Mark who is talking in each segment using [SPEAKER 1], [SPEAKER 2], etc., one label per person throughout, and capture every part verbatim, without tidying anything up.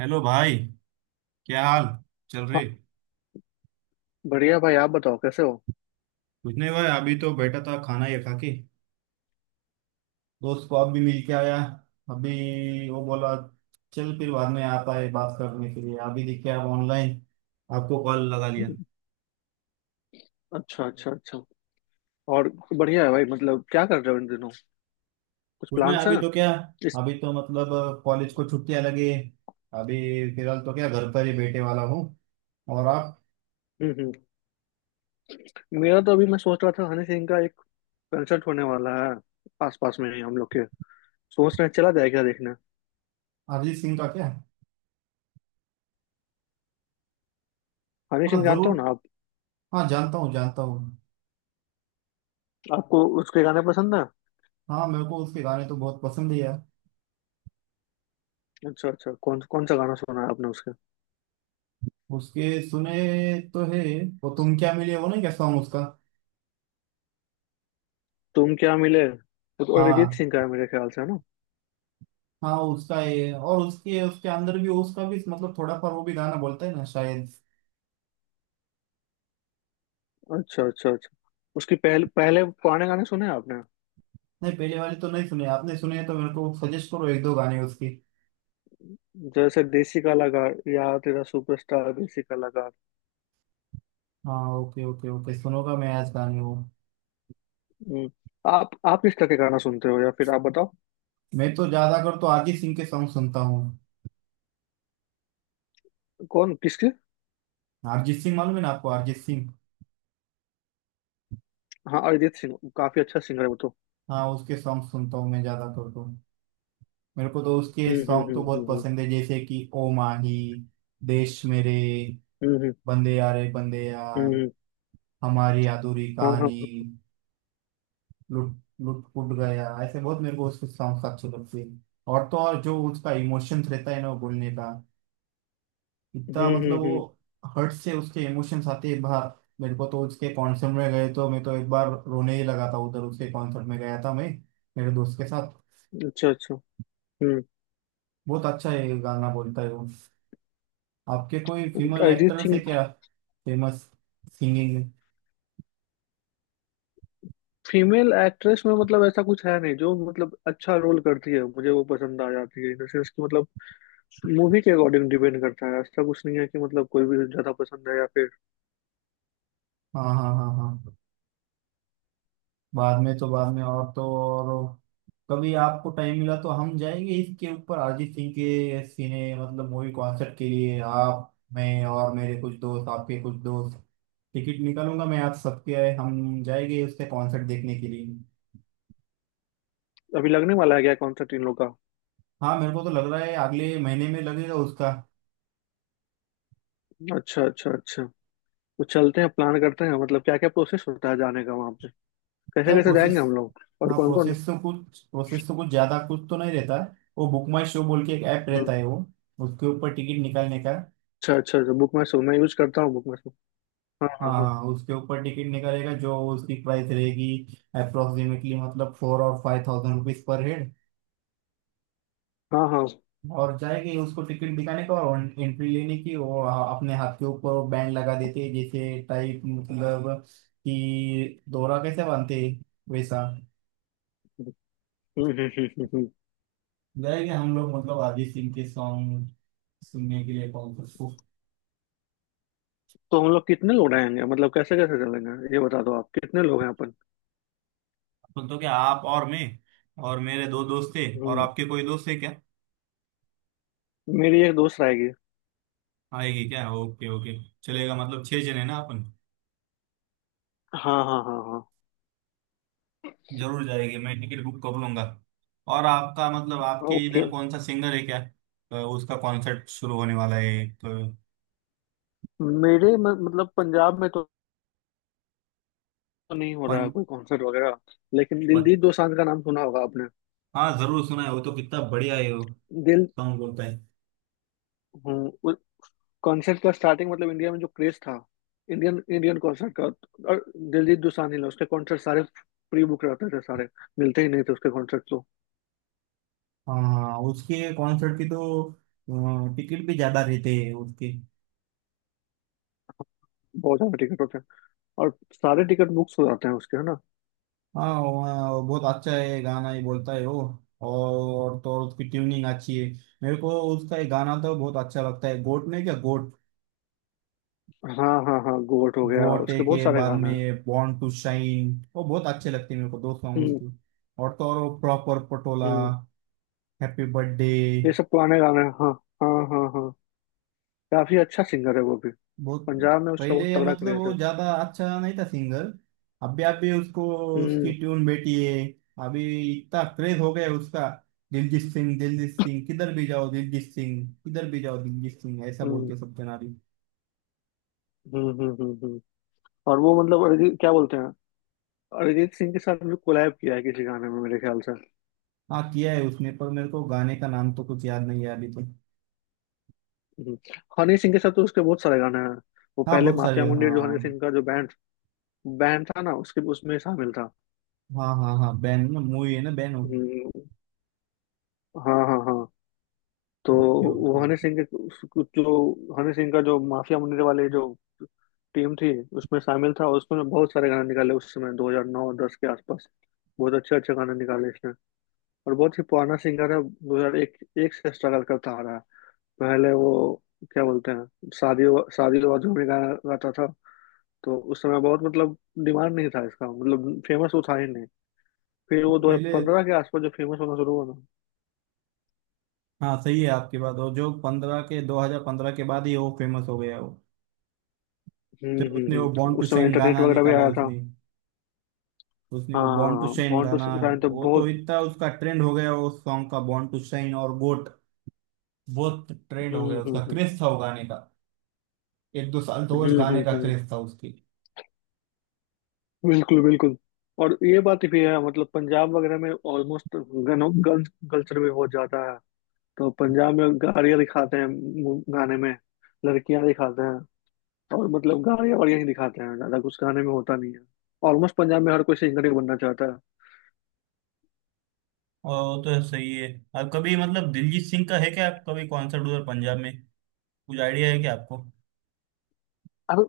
[SPEAKER 1] Hello भाई। क्या हाल चल
[SPEAKER 2] हाँ
[SPEAKER 1] रहे?
[SPEAKER 2] बढ़िया भाई आप बताओ कैसे हो।
[SPEAKER 1] कुछ नहीं भाई, अभी तो बैठा था खाना ये खा के। दोस्त को अब भी मिल के आया। अभी वो बोला चल फिर बाद में आता है बात करने के लिए। अभी देखिए आप ऑनलाइन, आपको कॉल लगा लिया।
[SPEAKER 2] अच्छा अच्छा अच्छा। और बढ़िया है भाई, मतलब क्या कर रहे हो इन दिनों? कुछ
[SPEAKER 1] कुछ नहीं
[SPEAKER 2] प्लान्स हैं?
[SPEAKER 1] अभी तो क्या,
[SPEAKER 2] इस
[SPEAKER 1] अभी तो मतलब कॉलेज को छुट्टियां लगी है। अभी फिलहाल तो क्या घर पर ही बैठे वाला हूँ। और आप?
[SPEAKER 2] हम्म हम्म मेरा तो अभी मैं सोच रहा था हनी सिंह का एक कंसर्ट होने वाला है, आस पास में ही हम लोग के। सोच रहे हैं चला जाए क्या देखने।
[SPEAKER 1] अरिजीत सिंह का क्या?
[SPEAKER 2] हनी सिंह
[SPEAKER 1] हाँ
[SPEAKER 2] जानते
[SPEAKER 1] जरूर।
[SPEAKER 2] हो ना आप?
[SPEAKER 1] हाँ जानता हूँ जानता हूँ।
[SPEAKER 2] आपको उसके गाने पसंद है?
[SPEAKER 1] हाँ मेरे को उसके गाने तो बहुत पसंद है यार।
[SPEAKER 2] अच्छा अच्छा, कौन कौन सा गाना सुना है आपने उसके?
[SPEAKER 1] उसके सुने तो है। वो तुम क्या मिले, वो नहीं क्या सॉन्ग उसका?
[SPEAKER 2] तुम क्या मिले वो तो अरिजीत
[SPEAKER 1] हाँ
[SPEAKER 2] सिंह का है मेरे ख्याल से, है ना?
[SPEAKER 1] हाँ उसका है। और उसके उसके अंदर भी उसका भी मतलब थोड़ा पर वो भी गाना बोलता है ना शायद।
[SPEAKER 2] अच्छा अच्छा अच्छा। उसकी पहले पहले पुराने गाने सुने हैं आपने?
[SPEAKER 1] नहीं पहले वाले तो नहीं सुने। आपने सुने हैं तो मेरे को सजेस्ट करो एक दो गाने उसके।
[SPEAKER 2] जैसे देसी कलाकार या तेरा सुपरस्टार, देसी कलाकार।
[SPEAKER 1] हाँ, ओके ओके ओके, सुनूंगा मैं आज गाने वो।
[SPEAKER 2] हम्म, आप आप किस तरह के गाना सुनते हो या फिर आप बताओ?
[SPEAKER 1] मैं तो ज्यादा कर तो अरिजीत सिंह के सॉन्ग सुनता हूँ।
[SPEAKER 2] कौन किसके?
[SPEAKER 1] अरिजीत सिंह मालूम है ना आपको? अरिजीत सिंह।
[SPEAKER 2] हाँ, अरिजीत सिंह काफी अच्छा सिंगर है वो तो।
[SPEAKER 1] हाँ उसके सॉन्ग सुनता हूँ मैं ज्यादा कर तो। मेरे को तो उसके
[SPEAKER 2] हम्म
[SPEAKER 1] सॉन्ग तो
[SPEAKER 2] हम्म
[SPEAKER 1] बहुत
[SPEAKER 2] हम्म
[SPEAKER 1] पसंद है, जैसे कि ओ माही, देश मेरे,
[SPEAKER 2] हम्म हम्म
[SPEAKER 1] बंदे यारे बंदे यार,
[SPEAKER 2] हम्म हम्म, हम्म।
[SPEAKER 1] हमारी अधूरी
[SPEAKER 2] हाँ
[SPEAKER 1] कहानी,
[SPEAKER 2] हाँ।
[SPEAKER 1] लुट लुट फुट गया, ऐसे बहुत मेरे को उसके सॉन्ग्स अच्छे लगते हैं। और तो और जो उसका इमोशंस रहता है ना वो बोलने का,
[SPEAKER 2] हम्म
[SPEAKER 1] इतना
[SPEAKER 2] हम्म
[SPEAKER 1] मतलब
[SPEAKER 2] हम्म।
[SPEAKER 1] वो, हर्ट से उसके इमोशंस आते हैं बाहर। मेरे को तो उसके कॉन्सर्ट में गए तो मैं तो एक बार रोने ही लगा था उधर। उसके कॉन्सर्ट में गया था मैं मेरे दोस्त के साथ।
[SPEAKER 2] अच्छा अच्छा। हम्म
[SPEAKER 1] बहुत अच्छा ये गाना बोलता है वो। आपके कोई फीमेल
[SPEAKER 2] अरिजीत
[SPEAKER 1] एक्टर्स है
[SPEAKER 2] सिंह।
[SPEAKER 1] क्या, फेमस सिंगिंग में?
[SPEAKER 2] फीमेल एक्ट्रेस में मतलब ऐसा कुछ है नहीं जो मतलब अच्छा रोल करती है मुझे वो पसंद आ जाती है, इन द सेंस कि मतलब मूवी के अकॉर्डिंग डिपेंड करता है। ऐसा कुछ नहीं है कि मतलब कोई भी ज्यादा पसंद है या फिर।
[SPEAKER 1] हाँ हाँ हाँ हाँ। बाद में तो बाद में, और तो और, कभी आपको टाइम मिला तो हम जाएंगे इसके ऊपर अरिजीत सिंह के सिने मतलब मूवी कॉन्सर्ट के लिए। आप मैं और मेरे कुछ दोस्त, आपके कुछ दोस्त, टिकट निकालूंगा मैं आप सबके। हम जाएंगे उसके कॉन्सर्ट देखने के लिए।
[SPEAKER 2] अभी लगने वाला है क्या कॉन्सर्ट इन लोग का?
[SPEAKER 1] हाँ मेरे को तो लग रहा है अगले महीने में लगेगा उसका।
[SPEAKER 2] अच्छा अच्छा अच्छा। तो चलते हैं प्लान करते हैं, मतलब क्या क्या प्रोसेस होता है जाने का वहां पे? कैसे
[SPEAKER 1] क्या
[SPEAKER 2] कैसे जाएंगे
[SPEAKER 1] प्रोसेस?
[SPEAKER 2] हम लोग और
[SPEAKER 1] हाँ
[SPEAKER 2] कौन कौन?
[SPEAKER 1] प्रोसेस तो कुछ, प्रोसेस तो कुछ ज़्यादा कुछ तो नहीं रहता है। वो बुक माई शो बोल के एक ऐप
[SPEAKER 2] हम्म।
[SPEAKER 1] रहता है वो। उसके ऊपर टिकट निकालने का।
[SPEAKER 2] अच्छा अच्छा अच्छा, बुक माई शो मैं यूज करता हूँ, बुक माई शो। हाँ हाँ
[SPEAKER 1] हाँ
[SPEAKER 2] हाँ।
[SPEAKER 1] हाँ, उसके ऊपर टिकट निकलेगा। जो उसकी प्राइस रहेगी अप्रोक्सीमेटली मतलब फोर और five thousand rupees per head.
[SPEAKER 2] हाँ। हाँ
[SPEAKER 1] और जाएगी उसको टिकट दिखाने का और एंट्री लेने की। और आ- अपने हाथ के ऊपर बैंड लगा देते हैं जैसे टाइप मतलब कि दोहरा कैसे बांधते हैं, वैसा।
[SPEAKER 2] हम्म हम्म हम्म हम्म, हम्म।
[SPEAKER 1] जाएंगे हम लोग मतलब अरिजीत सिंह के सॉन्ग सुनने के लिए कॉन्सर्ट को।
[SPEAKER 2] तो हम लोग कितने लोग रहेंगे, मतलब कैसे कैसे चलेंगे ये बता दो? आप कितने लोग हैं अपन?
[SPEAKER 1] तो, तो क्या आप और मैं और मेरे दो दोस्त थे। और
[SPEAKER 2] हम्म।
[SPEAKER 1] आपके कोई दोस्त है क्या?
[SPEAKER 2] मेरी एक दोस्त रहेगी।
[SPEAKER 1] आएगी क्या? ओके ओके, चलेगा। मतलब छह जने ना अपन।
[SPEAKER 2] हाँ हाँ हाँ हाँ।
[SPEAKER 1] जरूर जाएगी। मैं टिकट बुक कर लूंगा। और आपका मतलब आपके
[SPEAKER 2] ओके।
[SPEAKER 1] इधर कौन सा सिंगर है क्या, तो उसका कॉन्सर्ट शुरू होने वाला है तो?
[SPEAKER 2] मेरे म- मतलब पंजाब में तो नहीं हो रहा है
[SPEAKER 1] पन,
[SPEAKER 2] कोई कॉन्सर्ट वगैरह। लेकिन
[SPEAKER 1] प-
[SPEAKER 2] दिलजीत दोसांझ का नाम सुना होगा आपने।
[SPEAKER 1] हाँ जरूर सुना है। वो तो कितना बढ़िया है, वो
[SPEAKER 2] दिल
[SPEAKER 1] सॉन्ग बोलता है।
[SPEAKER 2] हम्म कॉन्सर्ट का स्टार्टिंग मतलब इंडिया में जो क्रेज था, इंडियन इंडियन कॉन्सर्ट का, और दिलजीत दोसांझ ने उसके कॉन्सर्ट सारे प्री बुक रहते थे सारे, मिलते ही नहीं थे उसके कॉन्सर्ट तो।
[SPEAKER 1] हाँ उसके कॉन्सर्ट की तो टिकट भी ज्यादा रहते हैं उसके।
[SPEAKER 2] बहुत ज्यादा टिकट होते हैं, और सारे टिकट बुक्स हो जाते हैं उसके, है ना?
[SPEAKER 1] हाँ वो, अ, बहुत अच्छा है। गाना ही बोलता है वो। और तो और उसकी ट्यूनिंग अच्छी है। मेरे को उसका एक गाना तो बहुत अच्छा लगता है, गोट नहीं क्या, गोट।
[SPEAKER 2] हाँ हाँ हाँ, गोट हो गया,
[SPEAKER 1] गोटे
[SPEAKER 2] उसके बहुत
[SPEAKER 1] के
[SPEAKER 2] सारे
[SPEAKER 1] बाद
[SPEAKER 2] गाने हैं।
[SPEAKER 1] में बॉर्न टू शाइन, वो बहुत अच्छे लगते हैं मेरे को दो सॉन्ग
[SPEAKER 2] हम्म
[SPEAKER 1] उसके। और तो और वो प्रॉपर पटोला,
[SPEAKER 2] हम्म।
[SPEAKER 1] हैप्पी बर्थडे,
[SPEAKER 2] ये सब पुराने गाने हैं हाँ। हाँ हाँ हाँ। काफी अच्छा सिंगर है वो भी।
[SPEAKER 1] बहुत।
[SPEAKER 2] पंजाब में उसका बहुत
[SPEAKER 1] पहले
[SPEAKER 2] तगड़ा
[SPEAKER 1] मतलब
[SPEAKER 2] क्रेज
[SPEAKER 1] वो
[SPEAKER 2] है।
[SPEAKER 1] ज्यादा अच्छा नहीं था सिंगर। अभी अभी उसको, उसकी
[SPEAKER 2] हम्म
[SPEAKER 1] ट्यून बेटी है। अभी इतना क्रेज हो गया है उसका। दिलजीत सिंह, दिलजीत सिंह, किधर भी जाओ दिलजीत सिंह, किधर भी जाओ दिलजीत सिंह, ऐसा बोल
[SPEAKER 2] हम्म
[SPEAKER 1] के सब जना रही।
[SPEAKER 2] हम्म हम्म हम्म हम्म। और वो मतलब अरिजीत, क्या बोलते हैं, अरिजीत सिंह के साथ भी कोलैब किया है किसी गाने में मेरे ख्याल से।
[SPEAKER 1] हाँ किया है उसने, पर मेरे को गाने का नाम तो कुछ याद नहीं है अभी तो।
[SPEAKER 2] हम्म, हनी सिंह के साथ तो उसके बहुत सारे गाने हैं। वो
[SPEAKER 1] हाँ
[SPEAKER 2] पहले
[SPEAKER 1] बहुत सारे,
[SPEAKER 2] माफिया मुंडी जो हनी
[SPEAKER 1] हाँ
[SPEAKER 2] सिंह का जो बैंड बैंड था ना, उसके उसमें शामिल था।
[SPEAKER 1] हाँ हाँ हाँ। बैन ना मूवी है ना, बैनो।
[SPEAKER 2] हम्म। हाँ हाँ हाँ। तो
[SPEAKER 1] ओके
[SPEAKER 2] वो
[SPEAKER 1] ओके।
[SPEAKER 2] हनी सिंह के उस- कुछ जो, हनी सिंह का जो माफिया मुंडी वाले जो टीम थी, उसमें शामिल था और उसमें बहुत सारे गाने निकाले उस समय दो हज़ार नौ दस के आसपास। बहुत अच्छे अच्छे गाने निकाले इसने। और बहुत ही पुराना सिंगर है, 2001 एक एक से स्ट्रगल करता आ रहा है। पहले वो, क्या बोलते हैं, शादियों शादियों वादियों में गाना गाता था। तो उस समय बहुत मतलब डिमांड नहीं था इसका, मतलब फेमस वो था ही नहीं। फिर वो
[SPEAKER 1] पहले,
[SPEAKER 2] दो हज़ार पंद्रह के आसपास जो फेमस होना शुरू हुआ ना।
[SPEAKER 1] हाँ सही है आपकी बात। और जो पंद्रह के दो हज़ार पंद्रह के बाद ही वो फेमस हो गया वो।
[SPEAKER 2] हम्म
[SPEAKER 1] जब
[SPEAKER 2] हम्म
[SPEAKER 1] उसने वो
[SPEAKER 2] हम्म
[SPEAKER 1] बॉर्न टू
[SPEAKER 2] उस समय
[SPEAKER 1] शाइन
[SPEAKER 2] इंटरनेट
[SPEAKER 1] गाना
[SPEAKER 2] वगैरह भी
[SPEAKER 1] निकाला,
[SPEAKER 2] आया था।
[SPEAKER 1] उसने उसने वो बॉर्न टू
[SPEAKER 2] हाँ,
[SPEAKER 1] शाइन
[SPEAKER 2] बॉन्ड टू
[SPEAKER 1] गाना है,
[SPEAKER 2] साइन तो
[SPEAKER 1] वो तो
[SPEAKER 2] बहुत।
[SPEAKER 1] इतना उसका ट्रेंड हो गया। वो सॉन्ग का बॉर्न टू शाइन और गोट बहुत ट्रेंड हो
[SPEAKER 2] हम्म
[SPEAKER 1] गया
[SPEAKER 2] हम्म
[SPEAKER 1] उसका,
[SPEAKER 2] हम्म
[SPEAKER 1] क्रेज था वो गाने का। एक दो साल तो वो
[SPEAKER 2] हम्म
[SPEAKER 1] गाने
[SPEAKER 2] हम्म,
[SPEAKER 1] का
[SPEAKER 2] हम्म,
[SPEAKER 1] क्रेज था उसकी।
[SPEAKER 2] बिल्कुल बिल्कुल। और ये बात भी है, मतलब पंजाब वगैरह में ऑलमोस्ट गन गन कल्चर भी बहुत ज्यादा है। तो पंजाब में गाड़ियाँ दिखाते हैं, मु- गाने में लड़कियां दिखाते हैं, और मतलब गाने बढ़िया ही दिखाते हैं, ज्यादा कुछ गाने में होता नहीं है। ऑलमोस्ट पंजाब में हर कोई सिंगर ही बनना चाहता है।
[SPEAKER 1] और वो तो सही है। आप कभी मतलब दिलजीत सिंह का है क्या, आप कभी कॉन्सर्ट उधर पंजाब में कुछ आइडिया है क्या आपको?
[SPEAKER 2] अब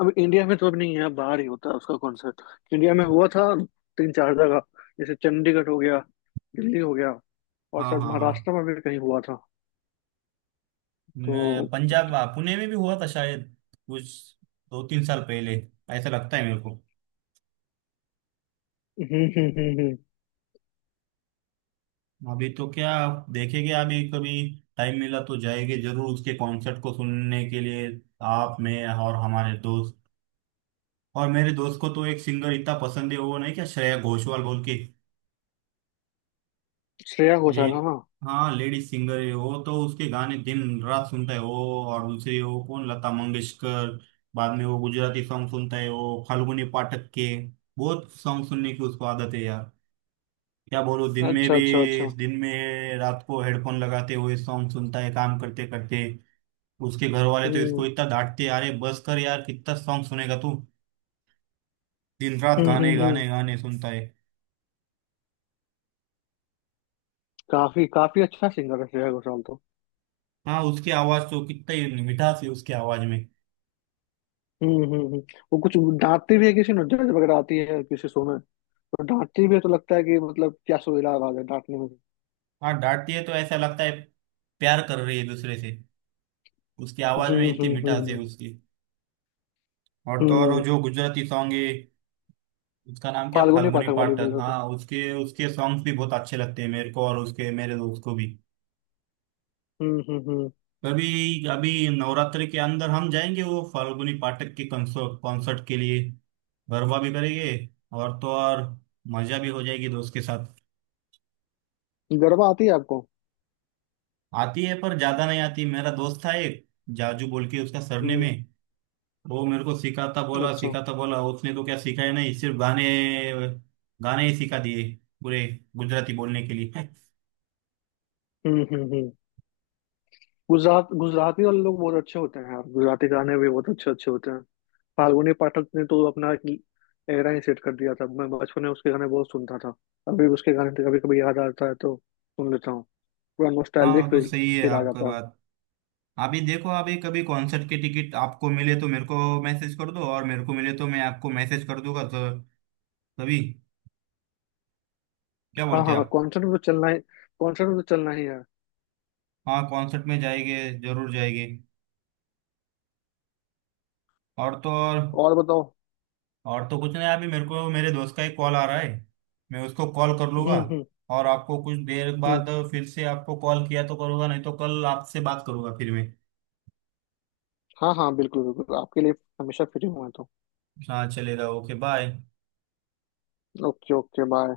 [SPEAKER 2] अब इंडिया में तो अब नहीं है, अब बाहर ही होता है उसका कॉन्सर्ट। इंडिया में हुआ था तीन चार जगह। जैसे चंडीगढ़ हो गया, दिल्ली हो गया, और
[SPEAKER 1] हाँ
[SPEAKER 2] शायद
[SPEAKER 1] हाँ हाँ।
[SPEAKER 2] महाराष्ट्र में भी कहीं हुआ था
[SPEAKER 1] मैं-
[SPEAKER 2] तो।
[SPEAKER 1] पंजाब आ, पुणे में भी हुआ था शायद, कुछ दो तीन साल पहले, ऐसा लगता है मेरे को।
[SPEAKER 2] हम्म हम्म हम्म हम्म।
[SPEAKER 1] अभी तो क्या, देखेंगे। अभी कभी टाइम मिला तो जाएंगे जरूर उसके कॉन्सर्ट को सुनने के लिए, आप मैं और हमारे दोस्त। और मेरे दोस्त को तो एक सिंगर इतना पसंद है, वो नहीं क्या श्रेया घोषाल बोल के।
[SPEAKER 2] श्रेया
[SPEAKER 1] ले
[SPEAKER 2] घोषाल है ना।
[SPEAKER 1] हाँ लेडीज सिंगर है वो। तो उसके गाने दिन रात सुनता है वो। और दूसरी वो कौन, लता मंगेशकर। बाद में वो गुजराती सॉन्ग सुनता है वो फाल्गुनी पाठक के। बहुत सॉन्ग सुनने की उसको आदत है यार, क्या बोलूं। दिन में
[SPEAKER 2] अच्छा
[SPEAKER 1] भी,
[SPEAKER 2] अच्छा अच्छा।
[SPEAKER 1] दिन में रात को हेडफोन लगाते हुए सॉन्ग सुनता है काम करते करते। उसके घर वाले तो इसको
[SPEAKER 2] हम्म
[SPEAKER 1] इतना डांटते हैं, अरे बस कर यार कितना सॉन्ग सुनेगा तू। दिन रात
[SPEAKER 2] हम्म
[SPEAKER 1] गाने
[SPEAKER 2] हम्म हम्म।
[SPEAKER 1] गाने गाने सुनता है।
[SPEAKER 2] काफी काफी अच्छा सिंगर है श्रेया घोषाल तो।
[SPEAKER 1] हाँ उसकी आवाज, तो कितना ही मिठास है उसकी आवाज में।
[SPEAKER 2] हम्म हम्म हम्म। वो कुछ गाती भी है किसी नुक्कड़ वगैरह, आती है किसी शो में, और डांटती भी है तो लगता है कि मतलब क्या सुरीला आवाज है डांटने में भी।
[SPEAKER 1] हाँ डांटती है तो ऐसा लगता है प्यार कर रही है दूसरे से। उसकी आवाज में
[SPEAKER 2] हम्म
[SPEAKER 1] इतनी
[SPEAKER 2] हम्म
[SPEAKER 1] मिठास है
[SPEAKER 2] हम्म
[SPEAKER 1] उसकी। और तो और वो
[SPEAKER 2] हम्म।
[SPEAKER 1] जो गुजराती सॉन्ग है उसका नाम क्या,
[SPEAKER 2] फाल्गुनी
[SPEAKER 1] फाल्गुनी
[SPEAKER 2] पाठक वाली बोल
[SPEAKER 1] पाठक।
[SPEAKER 2] रहे हो?
[SPEAKER 1] हाँ उसके उसके सॉन्ग्स भी बहुत अच्छे लगते हैं मेरे को और उसके, मेरे दोस्त को भी।
[SPEAKER 2] हम्म हम्म हम्म।
[SPEAKER 1] अभी अभी नवरात्रि के अंदर हम जाएंगे वो फाल्गुनी पाठक के कॉन्सर्ट कॉन्सर्ट के लिए। गरबा भी करेंगे और तो और मजा भी हो जाएगी दोस्त के साथ।
[SPEAKER 2] गरबा आती है आपको?
[SPEAKER 1] आती है, पर ज्यादा नहीं आती। मेरा दोस्त था एक, जाजू बोल के उसका सरनेम
[SPEAKER 2] हम्म।
[SPEAKER 1] है। वो मेरे को सिखाता बोला
[SPEAKER 2] अच्छा।
[SPEAKER 1] सिखाता बोला, उसने तो क्या सिखाया नहीं, सिर्फ गाने गाने ही सिखा दिए, पूरे गुजराती बोलने के लिए।
[SPEAKER 2] हम्म हम्म हम्म। गुजरात गुजराती वाले लोग बहुत अच्छे होते हैं यार, गुजराती गाने भी बहुत अच्छे अच्छे होते हैं। फाल्गुनी पाठक ने तो अपना एक एरा ही सेट कर दिया था। मैं बचपन में उसके गाने बहुत सुनता था। अभी उसके गाने तो कभी कभी याद आता है तो सुन लेता हूँ। पूरा
[SPEAKER 1] हाँ
[SPEAKER 2] नॉस्टैल्जिक
[SPEAKER 1] तो
[SPEAKER 2] फील
[SPEAKER 1] सही है
[SPEAKER 2] फील आ
[SPEAKER 1] आपका
[SPEAKER 2] जाता है।
[SPEAKER 1] बात। अभी देखो, अभी कभी कॉन्सर्ट की टिकट आपको मिले तो मेरे को मैसेज कर दो, और मेरे को मिले तो मैं आपको मैसेज कर दूंगा तो। तभी क्या
[SPEAKER 2] हाँ
[SPEAKER 1] बोलते हैं
[SPEAKER 2] हाँ,
[SPEAKER 1] आप?
[SPEAKER 2] कॉन्सर्ट में तो चलना ही कॉन्सर्ट में तो चलना ही है।
[SPEAKER 1] हाँ कॉन्सर्ट में जाएंगे जरूर जाएंगे। और तो और
[SPEAKER 2] और बताओ।
[SPEAKER 1] और तो कुछ नहीं अभी मेरे को, मेरे दोस्त का एक कॉल आ रहा है, मैं उसको कॉल कर लूंगा।
[SPEAKER 2] हम्म हम्म
[SPEAKER 1] और आपको कुछ देर
[SPEAKER 2] हम्म।
[SPEAKER 1] बाद फिर से आपको कॉल किया तो करूंगा, नहीं तो कल आपसे बात करूंगा फिर मैं।
[SPEAKER 2] हाँ हाँ, बिल्कुल बिल्कुल आपके लिए हमेशा फ्री हुआ तो।
[SPEAKER 1] हाँ चलेगा, okay bye.
[SPEAKER 2] Okay okay bye.